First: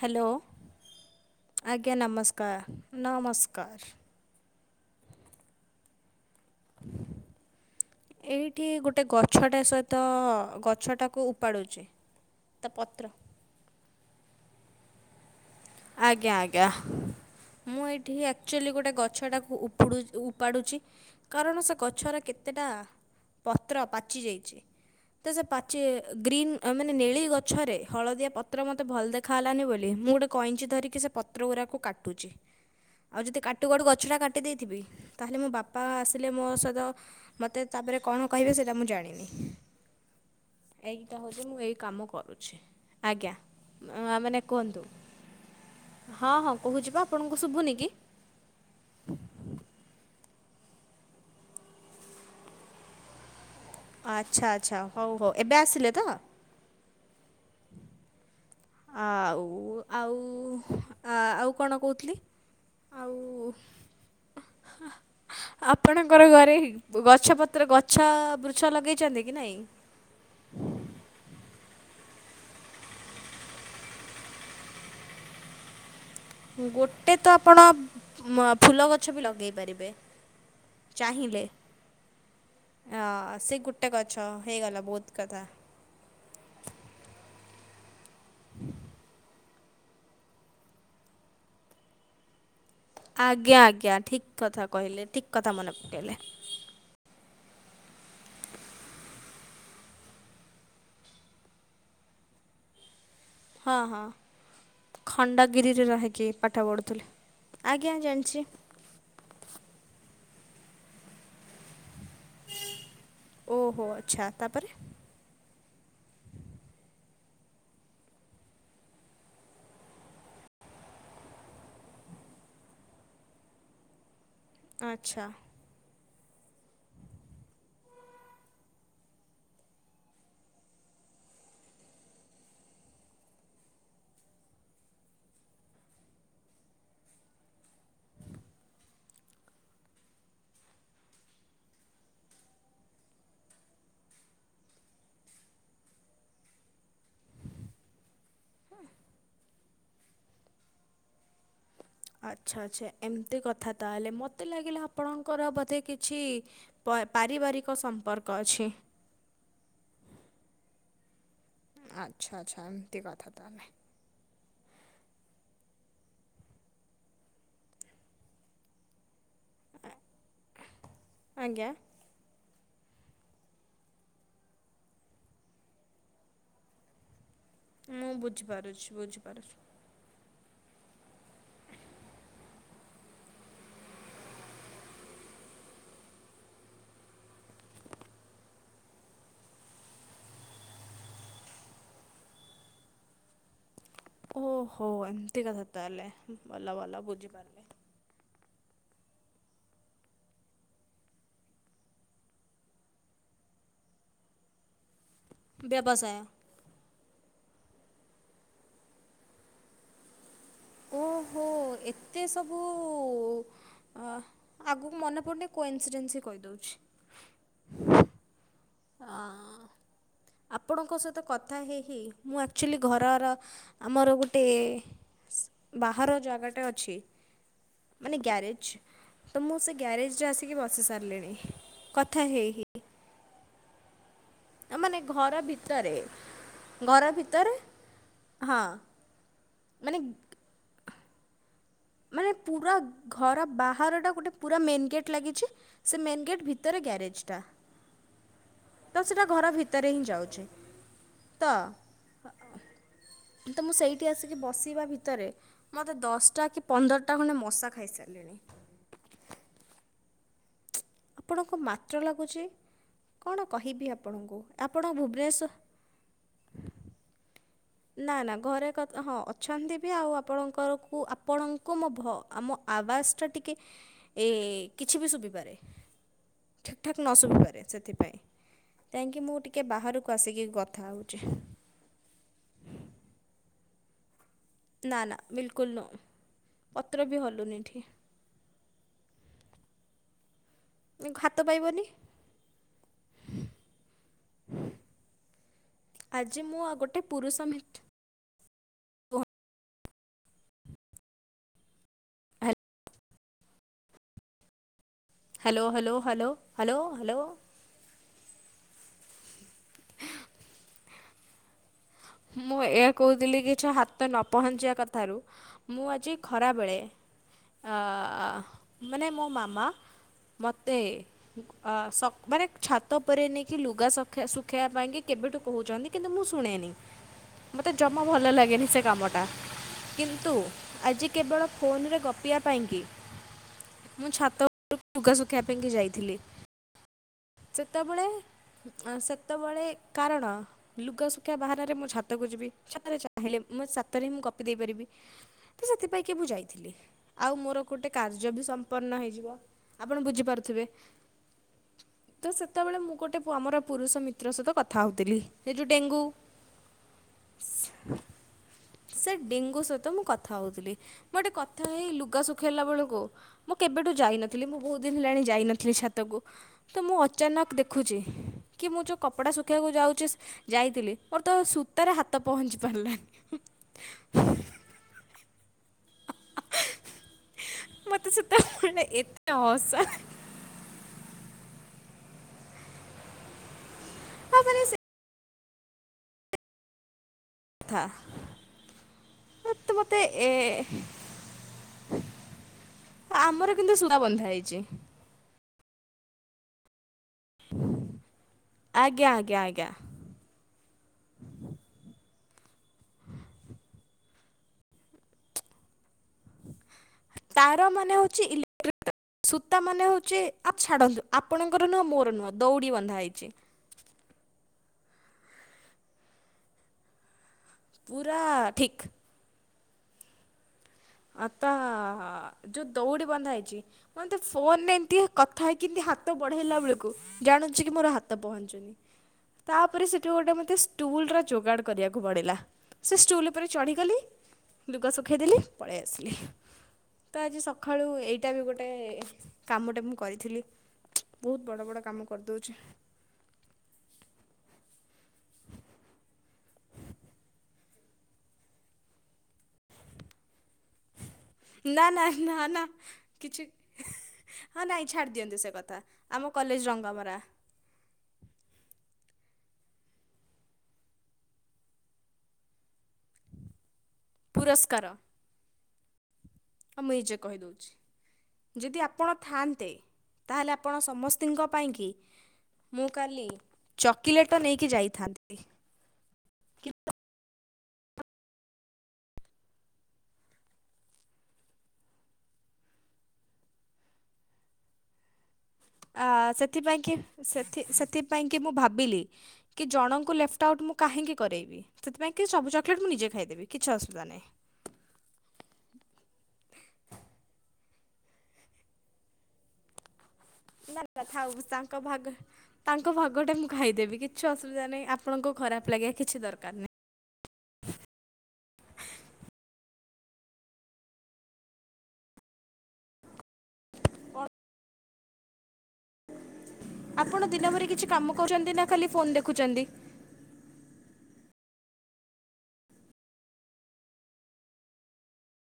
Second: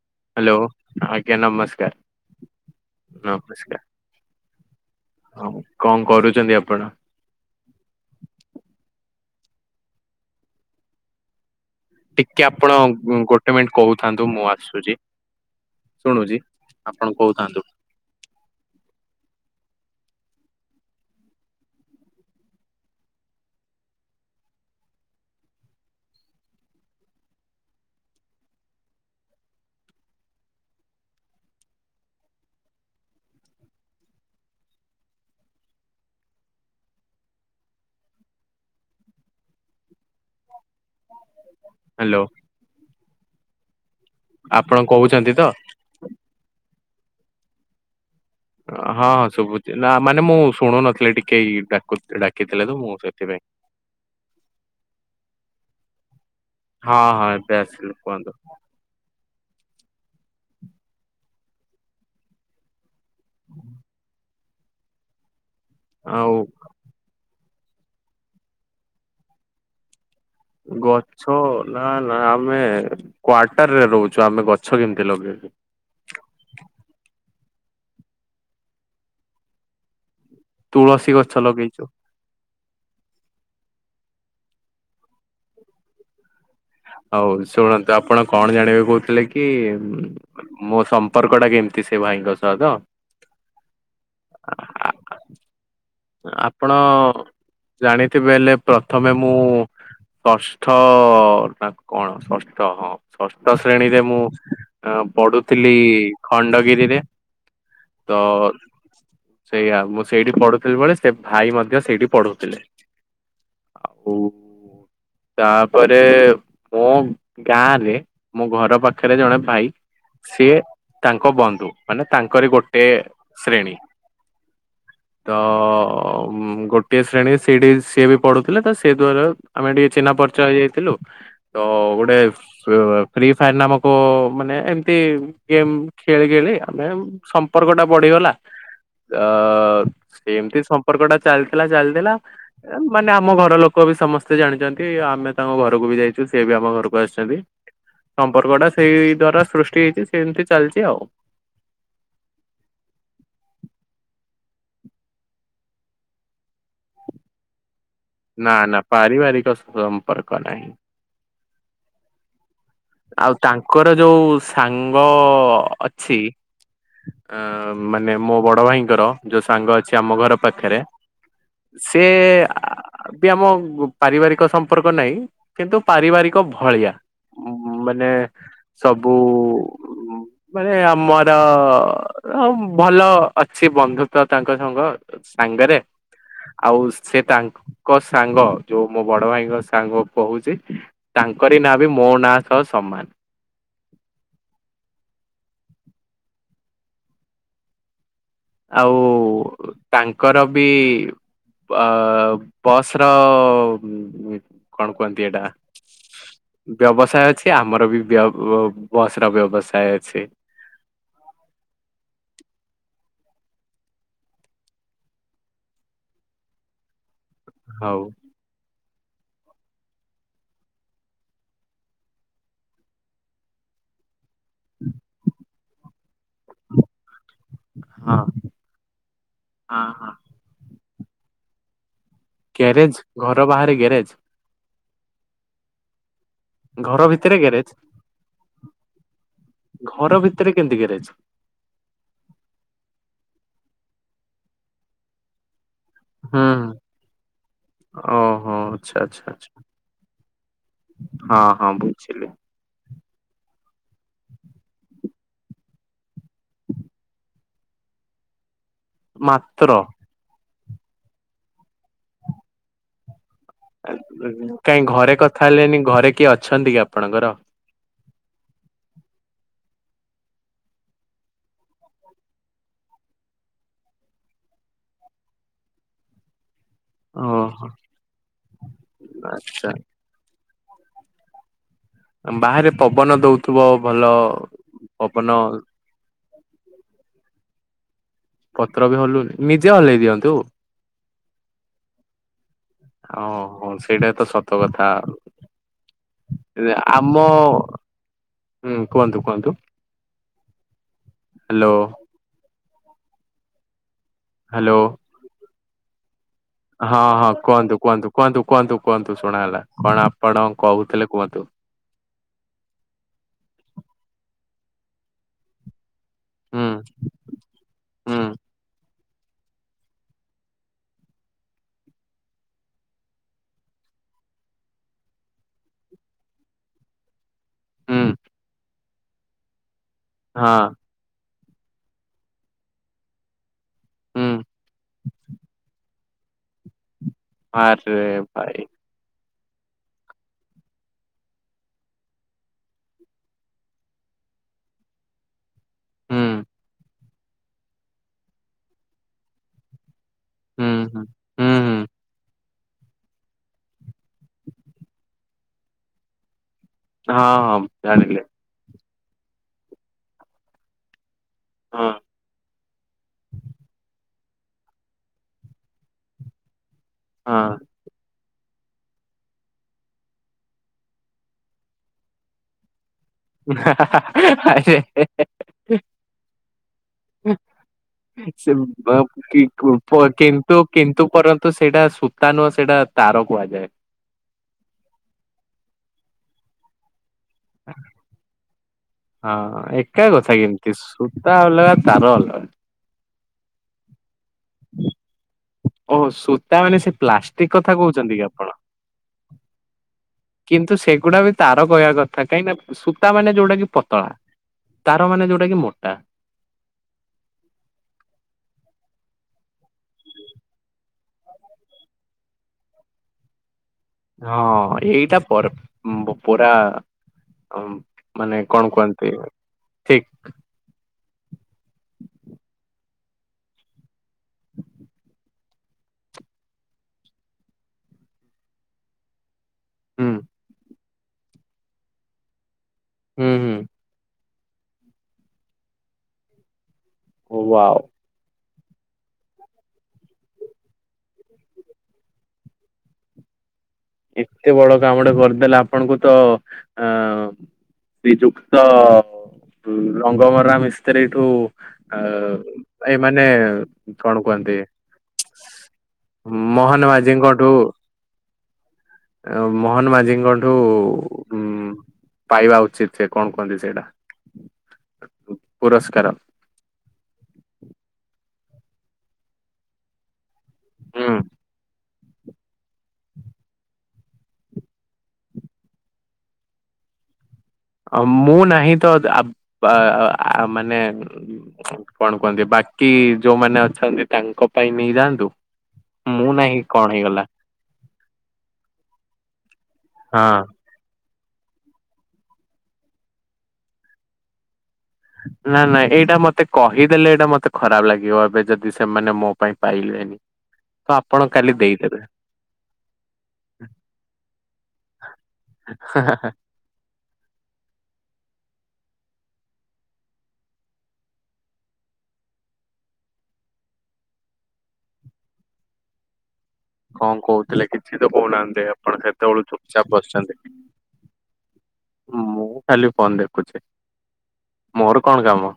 Hello ଆଜ୍ଞା ନମସ୍କାର ଆଜ୍ଞା ନମସ୍କାର ନମସ୍କାର ହଁ କଣ କରୁଛନ୍ତି ଆପଣ? ଏଇଠି ଗୋଟେ ଗଛଟା ସହିତ ଗଛଟାକୁ ଉପାଡୁଚି। ଟିକେ ଆପଣ ଗୋଟେ ମିନିଟ୍ କହୁଥାନ୍ତୁ। ମୁଁ ଆସୁଚି। ଆଜ୍ଞା ଆଜ୍ଞା କହୁଥାନ୍ତୁ ମୁଁ ଏଇ ଟିକେ ଆକ୍ଚୁଆଲି ଗୋଟେ ଗଛଟାକୁ ଉପୁଡୁ ଉପାଡୁଚି। କାରଣ ସେ ଗଛରେ କେତେଟା ପତ୍ର ପାଚି ଯାଇଚି। ତ ସେ ପାଚି ଗ୍ରୀନ୍ ମାନେ ନେଳି ଗଛରେ ହଳଦିଆ ପତ୍ର ମୋତେ ଭଲ ଦେଖା ହେଲାନି ବୋଲି ମୁଁ ଗୋଟେ କଇଞ୍ଚି ଧରିକି ସେ ପତ୍ର ଉରାକୁ କାଟୁଚି। ଆଉ ଯଦି କାଟୁ କାଟୁ ଗଛଟା କାଟି ଦେଇଥିବି ତାହେଲେ ମୋ ବାପା ଆସିଲେ ମୋ ସହିତ ମତେ ତାପରେ କଣ କହିବେ ସେଇଟା ମୁଁ ଜାଣିନି ଏଇଟା ହେଉଛି ମୁଁ ଏଇ କାମ ହ୍ୟାଲୋ କରୁଛି ଆଜ୍ଞା ମାନେ କୁହନ୍ତୁ। ହୁଛନ୍ତି ତ? ହଁ ହଁ କହୁଛି ପା ଆପଣଙ୍କୁ ଶୁଭୁନି କି? ହଁ ହଁ ଶୁଭୁଚି ନା ମାନେ ମୁଁ ଶୁଣୁନଥିଲି ଟିକେ ଏଇ ଡାକୁ ଡାକିଥିଲେ ତ ମୁଁ ସେଥିପାଇଁ ଆଚ୍ଛା ଆଚ୍ଛା ହଉ ହଉ ଏବେ ଆସିଲେ ତ। ହଁ ହଁ ଏବେ ଆସିଲି କୁହନ୍ତୁ। ଆଉ ଆଉ ଆ ଆଉ କଣ କହୁଥିଲି? ଆଉ ଆପଣଙ୍କର ଆଉ ଘରେ ଗଛ ପତ୍ର ଗଛ ବୃଛ ଲଗେଇଛନ୍ତି କି ନାଇଁ? ଗଛ ନା ନା ଆମେ କ୍ଵାର୍ଟରରେ ରହୁଛୁ ଆମେ ଗଛ କେମିତି ଲଗେଇବୁ? ଗୋଟେ ତ ଆପଣ ଫୁଲ ଗଛ ବି ଲଗେଇ ପାରିବେ। ତୁଳସୀ ଗଛ ଲଗେଇଛୁ। ହ ସେ ଗୋଟେ ଗଛ ହେଇଗଲା ବହୁତ କଥା। ହଉ ଶୁଣନ୍ତୁ, ଆପଣ କଅଣ ଜାଣିବାକୁ କହୁଥିଲେ କି ମୋ ସମ୍ପର୍କ ଟା କେମିତି ସେ ଭାଇଙ୍କ ସହ ତ? ଆଜ୍ଞା ଆଜ୍ଞା ଠିକ୍ କଥା ଆ- କହିଲେ ଠିକ୍ କଥା ମନେ ପକେଇଲେ। ଆପଣ ଜାଣିଥିବେ ହେଲେ ପ୍ରଥମେ ମୁଁ କଷ୍ଠ ନା କଣ ଷଷ୍ଠ ହଁ। ଷଷ୍ଠ ହଁ ଶ୍ରେଣୀରେ ହଁ ମୁଁ ଆ ପଢୁଥିଲି ଖଣ୍ଡଗିରିରେ ରହିକି ପାଠ ଖଣ୍ଡଗିରିରେ। ପଢ଼ୁଥିଲେ। ଆଜ୍ଞା ତ ଜାଣଛି। ସେଇଆ ମୁଁ ସେଇଠି ପଢୁଥିଲି ବେଳେ ସେ ଭାଇ ମଧ୍ୟ ସେଇଠି ପଢୁଥିଲେ। ଓହୋ ଆଛା ତାପରେ ତା ପରେ ମୋ ଗାଁ ରେ ମୋ ଘର ପାଖରେ ଜଣେ ଭାଇ ସିଏ ତାଙ୍କ ବନ୍ଧୁ ମାନେ ତାଙ୍କର ଗୋଟେ ଶ୍ରେ ଆଚ୍ଛା। ତ ଅ ମୁଁ ଗୋଟିଏ ଶ୍ରେଣୀ ସେଇଠି ସିଏ ବି ପଢୁଥିଲେ ତ ସେଇ ଦ୍ଵାର ଆମେ ଟିକେ ଚିହ୍ନା ପରିଚୟ ହେଇଯାଇଥିଲୁ। ତ ଗୋଟେ ଫ୍ରିଅ ଫ୍ରି ଫାୟାର ନାମକ ମାନେ ଏମତି ଗେମ ଖେଳି ଖେଳି ଆମେ ସମ୍ପକ ଟା ବଢିଗଲା ଅ ସେମତି ସମ୍ପର୍କ ଟା ଚାଲଥିଲା ଚାଲଥିଲା। ଆ ମାନେ ଆମ ଘର ଲୋକ ବି ସମସ୍ତେ ଜାଣିଚନ୍ତି ଆମେ ତାଙ୍କ ଘରକୁ ବି ଯାଇଚୁ ସେ ବି ଆମ ଘରୁ ବୟସ ବି ସମ୍ପର୍କ ଟା ସେଇ ଦ୍ଵାରା ସୃଷ୍ଟି ହେଇଚି ସେମତି ଚାଲଚି ଆଉ। ଆଛା ଆଛା ଏମତି କଥା ତାହେଲେ ମୋତେ ଲାଗିଲା ଆପଣଙ୍କର ବୋଧେ କିଛି ପର ପାରିବାରିକ ସମ୍ପର୍କ ନା ଅଛି। ନା ପାରିବାରିକ ସମ୍ପର୍କ ନାହିଁ। ଆଚ୍ଛା ଆଚ୍ଛା। କଥା ଆଉ ତାହେଲେ ତାଙ୍କର ଯୋଉ ସାଙ୍ଗ ଅଛି। ଆଁ ମାନେ ମୋ ବଡ ଭାଇଙ୍କର ଯୋଉ ସାଙ୍ଗ ଅଛି ଆମ ଘର ପାଖରେ ଆଜ୍ଞା ସିଏ ଆ ବି ଆମ ପାରିଭାରିକ ସମ୍ପର୍କ ନାଇ କିନ୍ତୁ ପାରିବାରିକ ଭଳି। ମାନେ ମୁଁ ବୁଝିପାରୁଛି ସବୁ ବୁଝିପାରୁଛି। ମାନେ ଆମ ହାତ୍ ତ ହଁ ଭଲ ଅଛି ବନ୍ଧୁତା ତାଙ୍କ ସଙ୍ଗ ସାଙ୍ଗେରେ। ଆଉ ସେ ତାକ୍ ଙ୍କ ସାଙ୍ଗ ଯୋଉ ମୋ ବଡ ଭାଇଙ୍କ ସାଙ୍ଗ କହୁଚି ତାଙ୍କରି ନାଁ ମୁଁ ମୋ ନା ସ ସମାନ। ଓହୋ ଏମିତି କଥା ତାହେଲେ ଭଲ ଭଲ ବୁଝିପାରିବେ। ଆଉ ତାଙ୍କର ବି ବାଆ ବସ-ର କଣ କୁହନ୍ତି ଏଇଟା ବ୍ୟବସାୟ। ବ୍ୟବସାୟ ଅଛି ଆମର ବି ବ୍ୟବ ବସ ର ବ୍ୟବସାୟ ଅଛି। ଓହୋ ଏତେ ସବୁ ଅ ଆଗକୁ ମନେ ପଡୁନି କୋ ଇନ୍ସିଡେନ୍ସି କହିଦଉଛି। ହଉ। ଆଁ ଆପଣଙ୍କ ସହିତ କଥା ହେଇ ହେଇ ମୁଁ ଆକଚୁଆଲି ଘରର ଆମର ଗୋଟେଏ ବାହାର ଜାଗାଟେ ଅଛି। ହଁ ମାନେ ଗ୍ୟାରେଜେ ତୋ ମୁଁ ସେ ହଁ ଗ୍ୟାରେଜ ରେ ଆସିକି ବସି ସାରିଲିଣି କଥା ହେଇ ହେଇ। ଗ୍ୟାରେଜ୍ ଘର ବାହାରେ ଗ୍ୟାରେଜ? ମାନେ ଘର ଭିତରେ ଘର ଭିତରେ ହଁ। ମାନେ ଘର ଭିତରେ କେମିତି ଗ୍ୟାରେଜ୍? ମାନେ ପୁରା ଘର ବାହାର ଟା ଗୋଟେ ପୁରା ମେନ ଗେଟ ଲାଗିଛି। ସେ ମେନ୍ ହୁଁ ଗେଟ୍ ଭିତରେ ଗ୍ୟାରେଜ୍ ଟା। ଓହୋ ଆଚ୍ଛା ତୋ ଆଚ୍ଛା ସେଇଟା ଘର ଆଚ୍ଛା ଭିତରେ ହିଁ ଯାଉଛି ହଁ ତୋ ହଁ ବୁଝିଲି ତୋ ମୁଁ ସେଇଠି ଆସିକି ବସିବା ଭିତରେ ମୋତେ ଦଷ୍ଟ। କି ପନ୍ଦରଟା ଖଣ୍ଡେ ମଶା ଖାଇସାରିଲେଣି। ମାତ୍ର। ଆପଣଙ୍କୁ ମାତ୍ର ଲାଗୁଚି। କଣ କହି ଏ କାଇଁ ଘରେ କଥା ହେଲେନି ଘରେ କିଏ ଅଛନ୍ତି କି ଆପଣଙ୍କର? ନା ନା ଘରେ କତ୍ ହଁ ଅଛନ୍ତି ବି ଆଉ ଆପଣଙ୍କରକୁ ଆପଣଙ୍କୁ ମୋ ଭ ଆମ ଆବାସଟା ଟିକେ ଏ କିଛି ବି ଶୁବିପାରେ। ଠିକ୍ ଠାକ୍ ନ ଶୁଭିିପାରେ ଓହୋ ସେଥିପାଇଁ କାହିଁକି ମୁଁ ଟିକେ ଆଚ୍ଛା ବାହାରକୁ ଆସିକି କଥା ହୋଉଚି। ଆମ୍ ବାହାରେ ପବନ ଦୋଉଥିବ ଭଲ। ନା ନା ପବନ ବିଲକୁଲ ନୁଅଁ ପତ୍ର ବି ହଲୁନି ଏଠି। ପତ୍ର ବି ହଲୁନି ନିଜେ ହଲେଇ ଦିଅନ୍ତୁ। ଉଁ ହାତ ପାଇବନି। ଓହୋ ସେଇଟା ତ ସତ କଥା ଆଉ। ଆଜି ମୁଁ ଆଉ ରେ ଗୋଟେ ଆମ ପୁରୁଷ ମିତ୍ର ହୁଁ କୁହନ୍ତୁ କୁହନ୍ତୁ। ହାଲୋ। ହା ହାଲୋ। Hello hello hello. ହଁ ହଁ କୁହନ୍ତୁ କୁହନ୍ତୁ କୁହନ୍ତୁ କୁହନ୍ତୁ କୁହନ୍ତୁ ଶୁଣାଗଲା କଣ ଆପଣ କୋହୁଥିଲେ କୁହନ୍ତୁ। ମୁଁ ଏଇଆ କୋହୁଥୁଲି କି ଯୋଉ ହାତ ନ ପହଞ୍ଚିବା କଥାରୁ ମୁଁ ଆଜି ହୁଁ ଖରାବେଳେ ଆ ହୁଁ ଆ ମାନେ ମୋ ମାମା ମତେ ଆ ସ ମାନେ ଛାତ ଓପରେ ନେଇକି ଲୁଗା ଶଖେଆ ଶୁଖେଇବା ପାଇଁ କି କେବେଠୁ କୋହୁଚନ୍ତି। କିନ୍ତୁ ମୁଁ ଶୁଣେନି। ମତେ ଜମା ହୁଁ ଭଲ ଲାଗେନି ସେ କାମଟା କିନ୍ତୁ ହଁ ଆଜି କେବଳ ଫୋନରେ ଗପିବା ପାଇଁକି। ମୁଁ ଛାତ ହୁଁ ଉପରକୁ ଲୁଗା ଶୁଖେଇବା ପାଇଁକି ଯାଇଥିଲି। ଆରେ ସେତବେଳେ ଭାଇ ଆଁ ସେତବେଳେ କାରଣ ଲୁଗା ଶୁଖେଇବା ବାହାନା ରେ ମୁଁ ଛାତକୁ ଯିବି ଛାତରେ ଚାହିଁଲେ ମୋ ଛାତରେ ହିଁ ମୁଁ ଗପି ଦେଇପାରିବି। ତ ସେଥିପାଇଁ କି ମୁଁ ହୁଁ ଯାଇଥିଲି ଆଉ ମୋର ଗୋଟେ କାର୍ଯ୍ୟ ବି ସମ୍ପନ୍ନ ହେଇଯିବ। ଆପଣ ବୁଝିପାରୁଥିବେ ହୁଁ ହୁଁ ହୁଁ ହୁଁ ତ ସେ ସେତେବେଳେ ମୁଁ ଗୋଟେ ପୁଅ ଆମର ପୁରୁଷ ମିତ୍ର ସହିତ କଥା ହୋଉଥିଲି ସେ ଯୋଉ ଡେଙ୍ଗୁ। ହଁ ହଁ ଜାଣିଲେ। ସେ ଡେଙ୍ଗୁ ସହିତ ମୁଁ କଥା ହୋଉଥୁଲି। ମୁଁ ଏଠି କଥା ହଁ ହେଇ ଲୁଗା ଶୁଖେଇଲା ବେଳକୁ ମୁଁ କେବେଠୁ ଯାଇନ ନଥିଲ ମୁଁ ବୋହୁତ ଦିନ ହେଲାଣି ଯାଇନଥିଲି ଛାତକୁ ତ ମୁଁ ହଁ ଅଚାନକ ଖୁଚି କି ମୁଁ ଯୋଉ କପଡା ଶୁକେଇବାକୁ ଯାଉଚି ସି ଯାଇଥିଲି ତ ସୂତାରେ ହାତ ପହଞ୍ଚି ପାରଲାନି। ଉଁ ହା ହା ହା ଆରେ ହେ ହେ ମୋତେ ସିଏ ସେତେବେଳେ ବା ଏତେ କି କୋ ହସା ପର୍ କିନ୍ ତ କିନ୍ତୁ ପରନ୍ତୁ ସେଇଟା ସୂତା ନୁହଁ ସେଇଟା ତାର କୁହାଯାଏ। ହଁ ମାନେ ସେ କଥା। ହଁ ତ ମୋତେ ଏକା ଏ କଥା କେମତି ସୂତା ଅଲଗା ତାର ଅଲଗା। ଆମର କିନ୍ତୁ ସୁତା ବନ୍ଧା ହେଇଚି। ଓହୋ ସୂ ତାମାନେ ସେ ପ୍ଲାଷ୍ଟିକ କଥା କୋହୁଚନ୍ତି କି ଆପଣ? ଆଜ୍ଞା ଆଜ୍ଞା ଆଜ୍ଞା କିନ୍ତୁ ସେଗୁଡା ବି ତାର କହିବା କଥା କାହିଁକିନା ସୂତା ମାନେ ଯୋଉଗୁଡା କି ପତଳା। ତାର ମାନେ ଯୋଉଟା କି ମୋଟା। ତାର ମାନେ ହୋଉଚି ଇଲେକ୍ଟ୍ରିକ ତା ସୂତା ମାନେ ହଉଛି ଆପ ଛାଡନ୍ତୁ ଆପଣଙ୍କର ନୁହଁ ମୋର ନୁହଁ ଦଉଡି ବନ୍ଧା ହେଇଛି। ହଁ ଏଇଟା ପରମ୍ବପରା। ପୁରା ଆମ ମାନେ କଣ ଠିକ୍ କୁହନ୍ତି ଠିକ। ଅତହ ହ ଯୋଉ ଦୌଡି ବନ୍ଧା ହେଇଛି। ତମେ ତ ଫୋନରେ ଏମିତି ଆ କଥା ହେଇକି ଏମତି ହାତ ବଢେଇଲା ବେଳକୁ। ଜାଣୁଛି କି ମୋର ହାତ ପହଞ୍ଚୁନି। ତାପରେ ହୁଁ ସେଠୁ ଗୋଟେ ମୋତେ ଷ୍ଟୁଲର ଯୋଗାଡ଼ କରିବାକୁ ପଡ଼ିଲା। ସେ ଷ୍ଟୁଲ୍ ହୁଁ ଉପରେ ଚଢ଼ିଗଲି ଲୁଗା ଶୁଖେଇଦେଲି ପଳେଇ ଆସିଲି। ତ ଆଜି ହୁଁ ୱାଓ ସକାଳୁ ଏଇଠି। ଏକା ବି ଗୋଟେ କାମଟେ ମୁଁ କରିଥିଲି ବହୁତ ବଡ଼ ବଡ଼ କାମ କରିଦେଉଛି। ଏତେ ବଡ କାମ ଟେ କରିଦେଲେ ଆପଣଙ୍କୁ ତ ଆଁ। ଶ୍ରୀଯୁକ୍ତ ରଙ୍ଗମରା ମିଶ ଥିରେ ଏଇଠୁ ନା ଆ ନା ନା ନା ଏ ମାନେ କିଛି କଣ କୁହନ୍ତି। ହଁ ନାଇଁ ଛାଡ଼ି ଦିଅନ୍ତୁ ସେ କଥା ଆମ କଲେଜ ମହୋନ ରଙ୍ଗମରା ମାଝିଙ୍କଠୁ। ମୋହନ ମାଝିଙ୍କ ଠୁ ଉଁ ପାଇବା ଉଚିତ। ସେ କଣ କୁହନ୍ତି ସେଇଟା ପୁରସ୍କାର ପୁରସ୍କାର। ହଉ ମୁଁ ନିଜେ କହିଦେଉଛି ଯଦି ଆପଣ ଥାଆନ୍ତେ। ତାହେଲେ ଆପଣ ହୁଁ ସମସ୍ତିଙ୍କ ପାଇଁକି। ମୁଁ କାଲି ଚକୋଲେଟ୍ ନେଇକି ଯାଇଥାନ୍ତି। ଅଁ ମୁଁ ନାହିଁ ତ ଆପ୍ ଆ‌ ମାନେ। କଣ କୁହନ୍ତି ବାକି ଯୋଉମାନେ ଅଛନ୍ତି ତାଙ୍କ ପାଇଁ ନେଇଯାଆନ୍ତୁ। ଆ ମୁଁ ନାହିଁ ସେଥିପାଇଁ କଣ କି ହେଇଗଲା ସେ ଥି ସେଥି ପାଇଁକି ମୁଁ ଭାବିଲି କି ଜଣଙ୍କୁ ହଁ ଲେଫ୍ଟ ଆଉଟ୍ ମୁଁ। କାହିଁକି କରେଇବି ସେଥିପାଇଁ କି ସବୁ ଚକଲେଟ ମୁଁଜେ ଖାଇଦେବି କିଛି ଅସୁବିଧା ନାହିଁ। ନା ନାଇ ଏଇଟା ମତେ କହିଦେଲେ ଏଇଟା ମତେ ଖରାପ ଲାଗିବ ଏବେ ଯଦି ସେମାନେ ମୋ ପାଇଁ ପାଇଲେନି। ନା ତ ନା ଆପଣ ଥାଉ କାଲି ତାଙ୍କ ଦେଇଦେବେ ଭାଗ। ତାଙ୍କ ଭାଗଟା ମୁଁ ଖାଇଦେବି କିଛି ଅସୁବିଧା ନାହିଁ ଆପଣଙ୍କ ଖରାପ ଲାଗା ହାଁ ହାଁ କିଛି ଦରକାର ନାହିଁ। ଆପଣ କଣ କହୁଥିଲେ ଦିନଭରି କିଛି କାମ ତ କରୁଛନ୍ତି ନା କହୁନାହାନ୍ତି ଖାଲି ଆପଣ ଫୋନ୍ କେତେବେଳୁ ଦେଖୁଛନ୍ତି? ଚୁପଚାପ ବସିଛନ୍ତି। ମୁଁ ଖାଲି ଫୋନ ଦେଖୁଛି ମୋର କଣ କାମ।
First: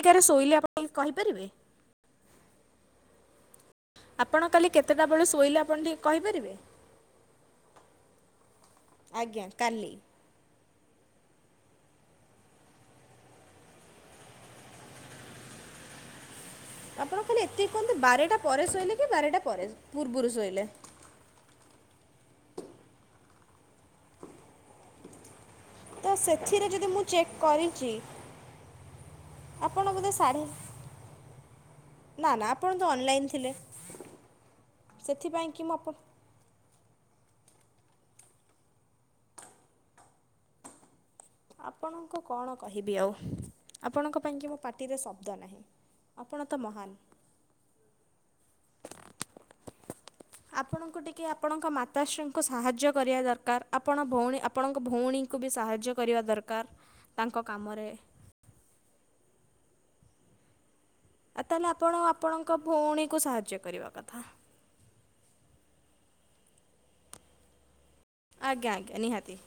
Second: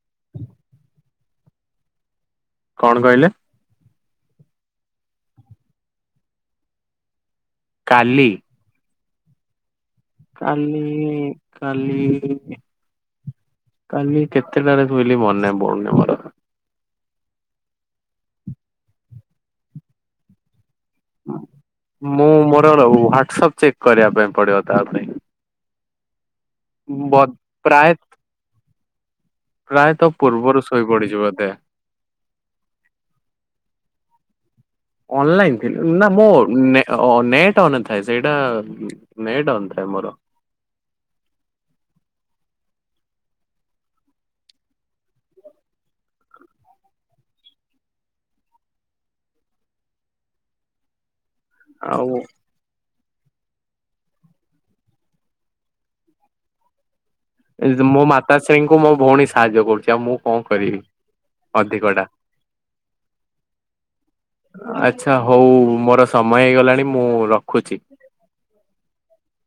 କେତେଟା ରେ ଶୋଇଲେ ଆପଣ କହିପାରିବେ। କଣ କହିଲେ? ଆପଣ କାଲି କେତେଟା ବେଳେ ଶୋଇଲେ ଆପଣ ଟିକେ କହିପାରିବେ। କାଲି। ଆଜ୍ଞା କାଲି। କାଲି କାଲି। କାଲି କେତେଟା ରେ ଶୋଇଲିି ମନେ ପଡୁନି ମୋର। ଆପଣ ଖାଲି ଏତିକି କୁହନ୍ତୁ ବାରଟା ପରେ ଶୋଇଲେ କି ବାରଟା ପରେ ପୂର୍ବରୁ ଶୋଇଲେ। ମୁଁ ମୋର ର ହ୍ଵାଟସପ୍ ଚେକ୍ କରିବା ପାଇଁ ପଡିବ ତା ପାଇଁ। ତ ସେଥିରେ ଯଦି ମୁଁ ବ ଚେକ୍ ପ୍ରାୟ କରିଛି। ପ୍ରାୟତଃ ପୂର୍ବରୁ ଶୋଇ ପଡିଚି ବୋଧେ। ନା ନା ଆପଣ ତ ଅନଲାଇନ ଥିଲେ ‌। ଅନ ଲାଇନ ଥିଲ ନା ମୋ ନେ ଓ ଅ ନେଟ ଅନ ଥାଏ ସେଇଟା ନେଟ ଅନ ଥାଏ ମୋର ‌। ଆପଣଙ୍କୁ କଣ କହିବି ଆଉ ଆପଣଙ୍କ ପାଇଁ କି ମୋ ପାଟି ରେ ଶବ୍ଦ ନାହିଁ। ଆପଣ ତ ମହାନ। ଆପଣଙ୍କୁ ଟିକେ ଆପଣଙ୍କ ଆଉ ମାତାଶ୍ରୀଙ୍କୁ। ସାହାଯ୍ୟ କରିବା ଦରକାର ଆପଣ ଭଉଣୀ ଆପଣଙ୍କ ଭଉଣୀଙ୍କୁ ବି ସାହାଯ୍ୟ କରିବା ଦରକାର। ତାଙ୍କ ଏ ଯୋ କାମରେ। ମୋ ମାତାଶ୍ରୀଙ୍କୁ ମୋ ଭଉଣୀ ସାହାଯ୍ୟ କରୁଛି ଆଉ ମୁଁ କଣ କରିବି। ଆଉ ତାହେଲେ ଅଧିକ ଆପଣ ଟା ଆପଣଙ୍କ ଭଉଣୀକୁ ସାହାଯ୍ୟ କରିବା କଥା। ଆଚ୍ଛା ହଉ ମୋର ସମୟ ହେଇଗଲାଣି ମୁଁ ରଖୁଛି। ଆଜ୍ଞା ଆଜ୍ଞା ନିହାତି